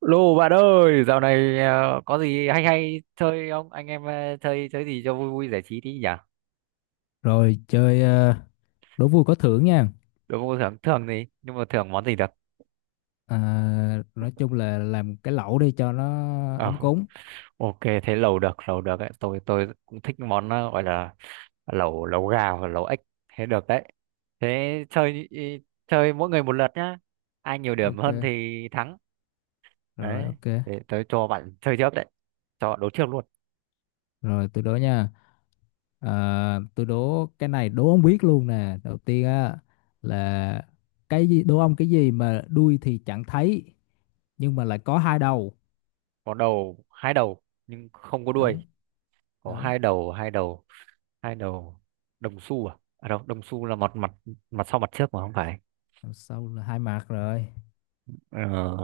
Lô bạn ơi, dạo này có gì hay hay chơi không? Anh em chơi chơi gì cho vui vui giải trí tí nhỉ? Rồi chơi đố vui có thưởng nha. Đối không thường thường thì nhưng mà thường món gì được? À, nói chung là làm cái lẩu đi cho nó Ờ, ấm cúng. ok thế lẩu được đấy. Tôi cũng thích món gọi là lẩu lẩu gà hoặc lẩu ếch, thế được đấy. Thế chơi ý- Chơi mỗi người một lượt nhá. Ai nhiều điểm Ok, hơn thì thắng. Đấy, ok. thế tôi cho bạn chơi trước đấy. Cho đấu trước luôn. Rồi tôi đố nha. À, tôi đố cái này, đố ông biết luôn nè. Đầu tiên á là cái gì, đố ông cái gì mà đuôi thì chẳng thấy nhưng mà lại có hai đầu. Có đầu, hai đầu nhưng không có đuôi. Đúng, Có đúng. hai đầu, hai đầu, hai đầu. Đồng xu à? Đâu, đồng xu là mặt, mặt sau mặt trước mà không phải. Đằng sau là hai mặt rồi. ờ,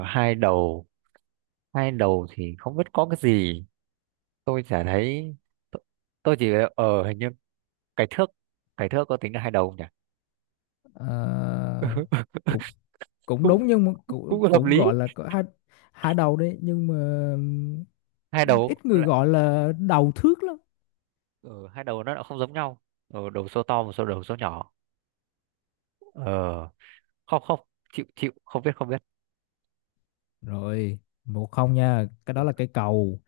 Hai đầu, hai đầu thì không biết có cái gì, tôi chả thấy. t- tôi chỉ, ở hình như cái thước, cái thước có tính là hai đầu không nhỉ? À, cũng cũng cũng đúng nhưng mà cũng, cũng hợp cũng lý. gọi là có hai hai đầu đấy, nhưng mà Hai đầu ít người lại, gọi là đầu thước lắm. ừ, hai đầu nó lại không giống nhau. Ừ, đầu số to, một số đầu số nhỏ. ờ Không, không, chịu chịu không biết. Không Rồi, 1-0 nha, cái đó là cây cầu.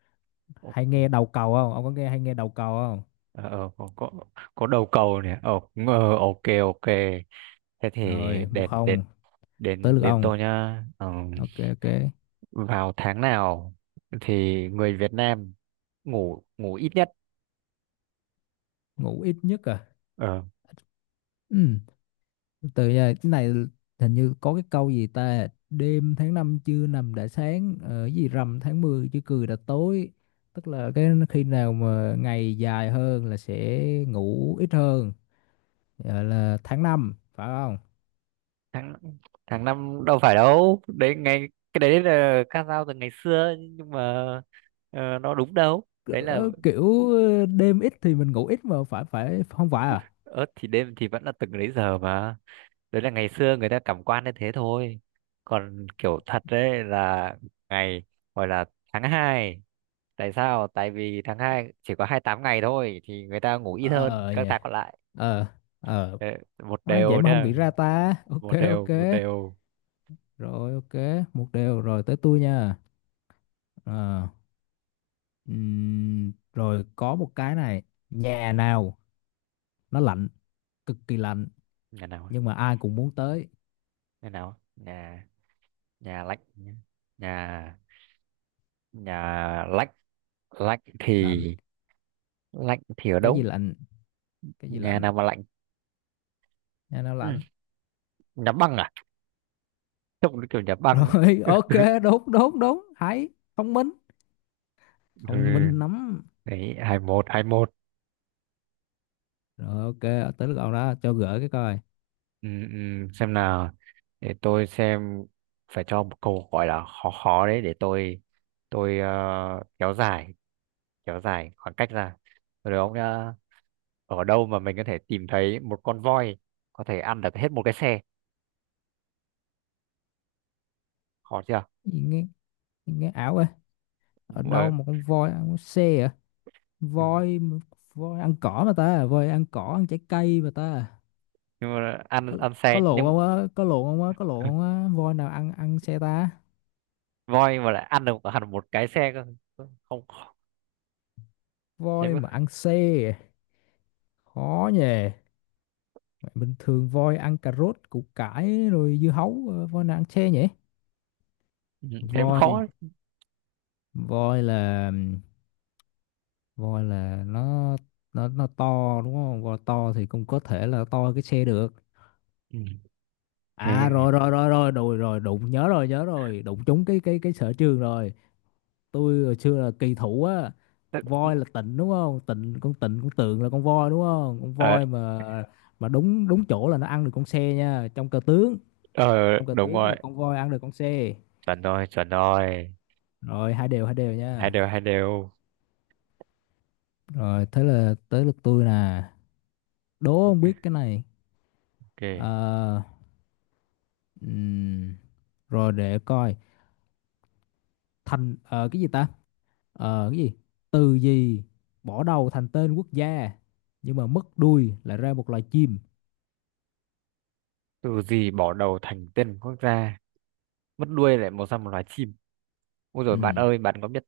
Hay biết. nghe đầu cầu không, ông có nghe hay nghe đầu cầu không? Ờ, có, có đầu cầu này. Ờ ok, ok, thế thì Rồi, một đến đến không, tới đến lượt đến ông. tôi nhá. Ờ, Ok, ok. vào tháng nào thì người Việt Nam ngủ ngủ ít nhất? Ngủ ít nhất à? ờ Ừ. Từ giờ cái này hình như có cái câu gì ta, đêm tháng năm chưa nằm đã sáng, ở gì rằm tháng 10 chưa cười đã tối, tức là cái khi nào mà ngày dài hơn là sẽ ngủ ít hơn, gọi là tháng năm phải không? Tháng, tháng năm đâu phải, đâu đấy ngày. Cái đấy là ca dao từ ngày xưa nhưng mà nó đúng đâu. Đấy là Ờ, kiểu đêm ít thì mình ngủ ít mà phải, phải không, phải à? ớt thì đêm thì vẫn là từng đấy giờ mà. Đấy là ngày xưa người ta cảm quan như thế thôi. Còn kiểu thật đấy là ngày, gọi là tháng hai. Tại sao? Tại vì tháng 2 chỉ có 28 ngày thôi thì người ta ngủ ít hơn Ờ các nhỉ. tháng còn lại. Ờ. Ờ. Đấy, một Má, vậy đều mà không nghĩ nhá. ra ta. Ok, Một ok. đều, một đều. Rồi ok, một điều, rồi tới tôi nha. Ờ. Rồi có một cái này. Nhà nào nó lạnh, cực kỳ lạnh, Nhà nào ấy? nhưng mà ai cũng muốn tới. Nhà nào ấy? Nhà, nhà lạnh nhá. Nhà, nhà lạnh. Lạnh thì, Lạnh, lạnh thì ở cái gì đâu? lạnh, cái gì Nhà lạnh, nào mà lạnh? nhà nào Ừ, lạnh? nhà băng à, trông nó kiểu nhà băng ấy. Rồi ok, đúng đúng đúng, hay, thông minh, thông Ừ. minh lắm. Đấy, hai một, hai một. Rồi ok, tới lúc ông đó cho gỡ cái coi. Ừ, ừ, xem nào, để tôi xem. Phải cho một câu gọi là khó, khó đấy, để tôi kéo dài, kéo dài khoảng cách ra. Rồi ông nhá, ở đâu mà mình có thể tìm thấy một con voi có thể ăn được hết một cái xe? Khó chưa? Gì nghe nghe ảo ấy. Ở Ờ, đâu mà con voi ăn xe à? Voi voi ăn cỏ mà ta, voi ăn cỏ, ăn trái cây mà ta. nhưng mà ăn, có ăn có xe, lộn nhưng không á, có lộn không á, có lộn không á, voi nào ăn ăn xe ta? voi mà lại ăn được hẳn một cái xe cơ, không khó. Thế Voi mới, mà ăn xe à? Khó nhỉ. Mày, bình thường voi ăn cà rốt, củ cải, rồi dưa hấu, voi nào ăn xe nhỉ? ừ, thế mới khó voi đấy. voi là voi là nó, nó to đúng không, voi to thì cũng có thể là to hơn cái xe được. Ừ, À, thế rồi rồi rồi rồi rồi rồi, đụng nhớ rồi, nhớ rồi, đụng trúng cái sở trường rồi. Tôi hồi xưa là kỳ thủ á. tức- Voi là tịnh đúng không, tịnh, con tịnh, con tượng là con voi đúng không, con ờ voi mà. Mà đúng, đúng chỗ là nó ăn được con xe nha, trong cờ tướng. ờ, Trong cờ đúng tướng rồi, là con voi ăn được con xe. chuẩn rồi, chuẩn rồi. Rồi, 2-2, hai đều Hai nha. đều, hai đều. Rồi, thế là tới lượt tôi nè. Đố không biết Ok, cái này. ok. Ờ, ừm, rồi để coi. Thành cái gì ta? Cái gì, từ gì bỏ đầu thành tên quốc gia nhưng mà mất đuôi lại ra một loài chim? Từ gì bỏ đầu thành tên quốc gia, mất đuôi lại mọc ra một loài chim? Ôi rồi bạn Ừm, ơi, bạn có biết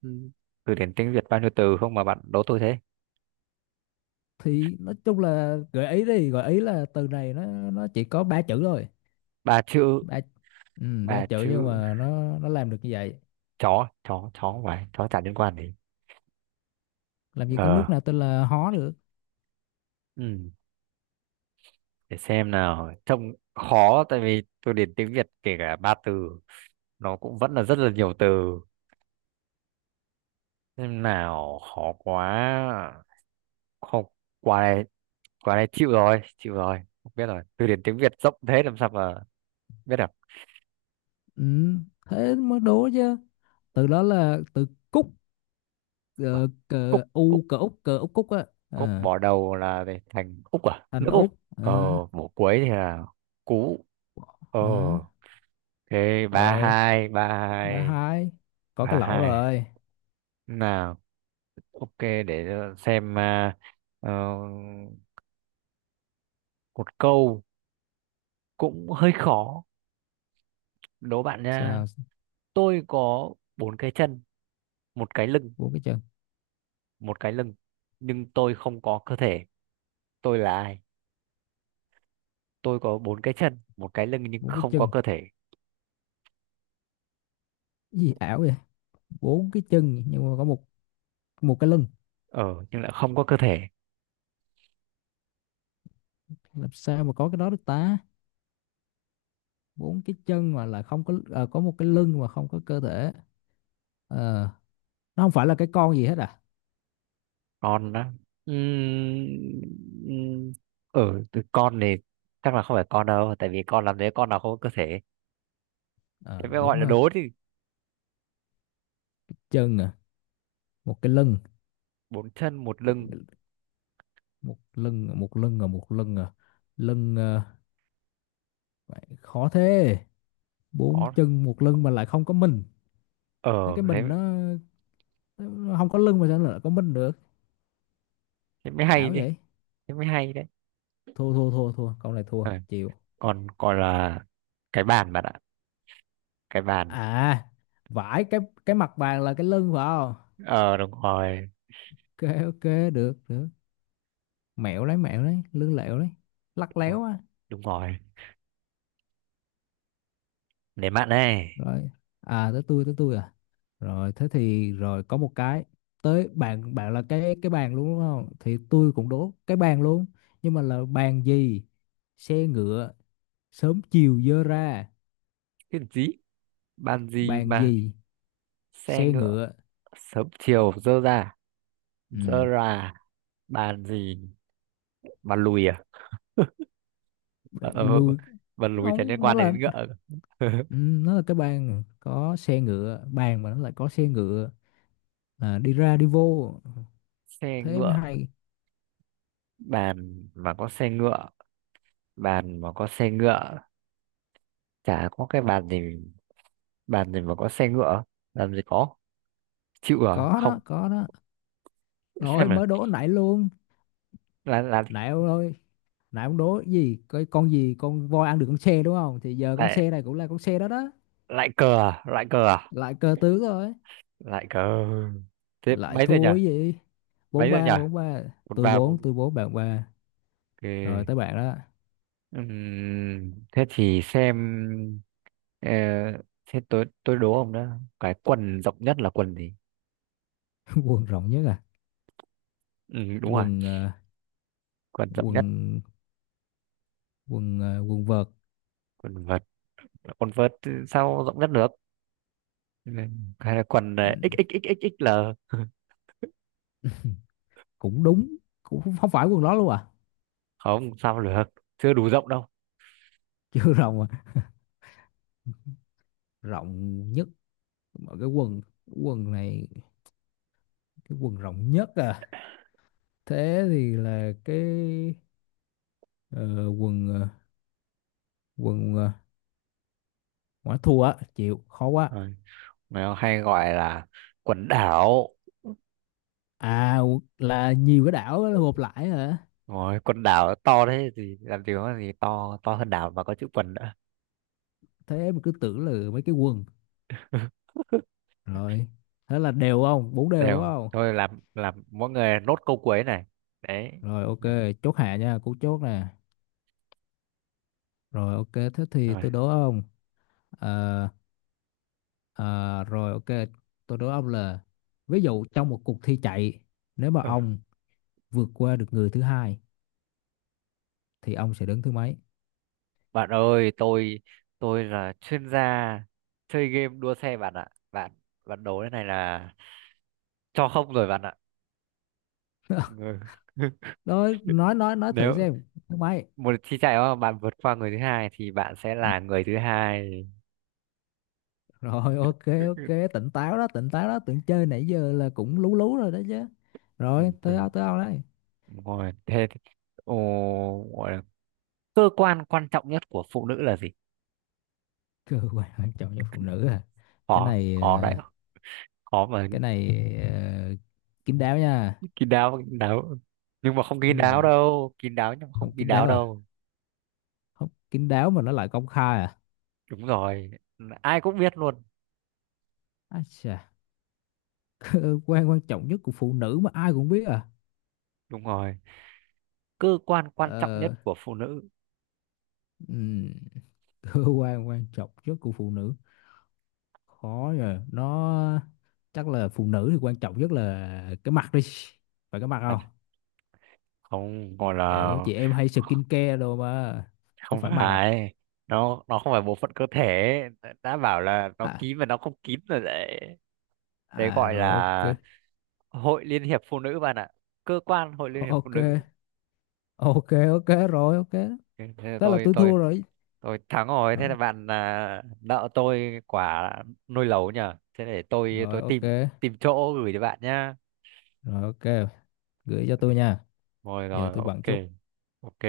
từ điển tiếng Việt bao nhiêu từ không mà bạn đố tôi thế? thì nói chung là gợi ý đi, gợi ý là từ này nó chỉ có ba chữ thôi. Ba chữ, Ba. Ba ba chữ nhưng chữ, mà nó làm được như vậy. chó chó chó, không phải chó, chả liên quan gì. Làm gì có ờ nước nào tên là hó được. ừ, để xem nào, trông khó tại vì từ điển tiếng Việt kể cả ba từ, nó cũng vẫn là rất là nhiều từ. Xem nào, khó quá, không, qua đây, qua đây chịu rồi, chịu rồi không biết rồi. Từ điển tiếng Việt rộng thế làm sao mà biết được? Ừ, thế mới đố chứ. Từ đó là từ Cúc, ờ, Cúc, cờ cúc, U cờ Úc, cờ Úc Cúc á. Cúc Ờ, bỏ đầu là về thành Úc, à thành nước Úc. Úc. Ờ. Ờ, bỏ cuối thì là Cú. Ờ, Ờ. thế ba Rồi, hai, ba ba hai. hai. Có Ba cái lẩu hai, rồi. nào, ok, để xem. À, ờ, một câu cũng hơi khó, đố bạn nha. Sao, Tôi có bốn cái chân, một cái lưng, bốn cái chân, một cái lưng nhưng tôi không có cơ thể, tôi là ai? Tôi có bốn cái chân một cái lưng nhưng bốn cái không có chân. cơ thể. Cái gì ảo vậy? Bốn cái chân nhưng mà có một một cái lưng. Ờ nhưng lại không có cơ thể. Làm sao mà có cái đó được ta? Bốn cái chân mà là không có có một cái lưng mà không có cơ thể. Ờ, nó không phải là cái con gì hết à? Con đó, ừm, ừ, từ con này chắc là không phải con đâu tại vì con làm thế, con nào không có cơ thể. Ờ, Thế mới gọi đúng là ha. đố thì. Chân à, một cái lưng, Bốn chân một lưng. một lưng à, một lưng à, một lưng à, lưng à, khó thế. Bốn Có, chân một lưng mà lại không có mình? Thế ờ, cái thế, mình nó không có lưng mà sao lại có mình được? thế mới hay Ảo đi, vậy. thế mới hay đấy. Thua thua thua thua, câu này thua, Ờ, chịu. còn còn là cái bàn bạn ạ, cái bàn. À, vải, cái mặt bàn là cái lưng phải không? Ờ đúng rồi, Ok ok, được được, mẹo lấy mẹo đấy, lưng lẹo đấy, lắc đúng rồi, léo á. đúng rồi, để bạn này. Rồi, à, tới tôi, tới tôi. À rồi, thế thì, rồi có một cái, tới bạn bạn là cái bàn luôn đúng không, thì tôi cũng đố cái bàn luôn, nhưng mà là bàn gì, xe ngựa sớm chiều dơ ra. Cái gì, bàn gì Bàn mà gì, xe xe ngựa ngựa. sớm chiều dơ ra, dơ Ừ. ra? Bàn gì, bàn lùi à? Ờ, Lùi. bật lùi chả liên Ông nó quan là, đến ngựa. ừ, nó là cái bàn có xe ngựa, bàn mà nó lại có xe ngựa, à, đi ra đi vô, Xe thế mới ngựa, hay. bàn mà có xe ngựa, bàn mà có xe ngựa, chả có cái bàn gì, bàn gì mà có xe ngựa, làm gì có, chịu rồi Có đó, không. có đó. Xem Rồi, này, mới đố nãy luôn. là, Nãy ông ơi, nãy ông đố cái gì, cái con gì, con voi ăn được con xe đúng không, thì giờ con lại, xe này cũng là con xe đó đó. lại cờ à? Lại cờ à? Lại cơ tướng rồi. Lại cờ. Thế Lại mấy rồi nhỉ? thua cái gì. bốn Mấy rồi nhỉ? ba bốn ba. Một tôi ba bốn bốn. tôi bốn bạn ba. Rồi tới Ok. bạn đó. Thế thì xem, ờ, thế tôi đố ông đó, cái quần rộng nhất là quần gì? Quần rộng nhất à? Ừ, đúng rồi, Quần quần rộng nhất. quần quần quần vợt. Quần vợt? Quần vợt thì sao rộng nhất được. Ừ, hay là quần Ừ, XXXXXL? cũng đúng. Cũng không không phải quần đó luôn à? Không sao được, chưa đủ rộng đâu. Chưa rộng à? Rộng nhất mà cái quần quần này, cái quần rộng nhất à? Thế thì là cái ờ, quần quần quả, thua á, chịu, khó quá. Rồi, nó hay gọi là quần đảo. À, là nhiều cái đảo á, gộp lại hả? Rồi quần đảo to thế thì làm gì có gì to to hơn đảo mà có chữ quần nữa. Thế mà cứ tưởng là mấy cái quần. Rồi, thế là đều không, 4-4 đúng Đều không. thôi, làm mỗi người nốt câu cuối này, đấy. Rồi Được. ok, chốt hạ nha, cú chốt nè. Rồi ok, thế thì Rồi. tôi đố ông. Ờ, ờ, rồi ok, tôi đố ông là, ví dụ trong một cuộc thi chạy, nếu mà Ờ, ông vượt qua được người thứ hai thì ông sẽ đứng thứ mấy? bạn ơi, tôi là chuyên gia chơi game đua xe bạn ạ, bạn, bạn đố cái này là cho không rồi bạn ạ. Ừ. Nói thử Nếu xem. Thứ mấy? một chi chạy mà bạn vượt qua người thứ hai thì bạn sẽ Ừ. là người thứ hai. Rồi ok, ok, tỉnh táo đó, tỉnh táo đó, tưởng chơi nãy giờ là cũng lú lú rồi đó chứ. Ừ, Rồi tới thôi, ao, tới ao đấy. ngồi ồ, gọi là cơ quan quan trọng nhất của phụ nữ là gì? Cơ quan quan trọng cho phụ nữ à? Cái Khó, này khó đấy, khó mà. cái này ờ, kín đáo nha. Kín đáo, kín đáo nhưng mà không Cái kín đáo này đâu, kín đáo nhưng mà không không kín kín đáo đáo à? đâu. Không kín đáo mà nó lại công khai à? Đúng rồi, ai cũng biết luôn. Ái chà. Cơ quan quan trọng nhất của phụ nữ mà ai cũng biết à? Đúng rồi, cơ quan quan trọng nhất Ờ. của phụ nữ. ừm, Cơ quan quan trọng nhất của phụ nữ, khó rồi, nó chắc là phụ nữ thì quan trọng nhất là cái mặt đi, phải cái mặt À, không, không, gọi là, kiểu chị em hay skin care đồ mà. Không không phải mặt à? phải, nó không phải bộ phận cơ thể, đã bảo là nó À, kín và nó không kín rồi đấy. Đấy, à gọi rồi ok. là Hội Liên hiệp Phụ nữ bạn ạ, cơ quan Hội Liên hiệp Phụ Ok, nữ. ok, ok, rồi ok, Thế là thế là tôi, tôi tôi thua rồi. tôi thắng rồi, thế là Rồi, bạn à, nợ tôi quả nồi lẩu nhờ, thế để tôi rồi tôi ok, tìm, tìm chỗ gửi cho bạn nhá. rồi ok, gửi cho tôi nha. Rồi, Giờ rồi, tôi ok, bận chút. ok.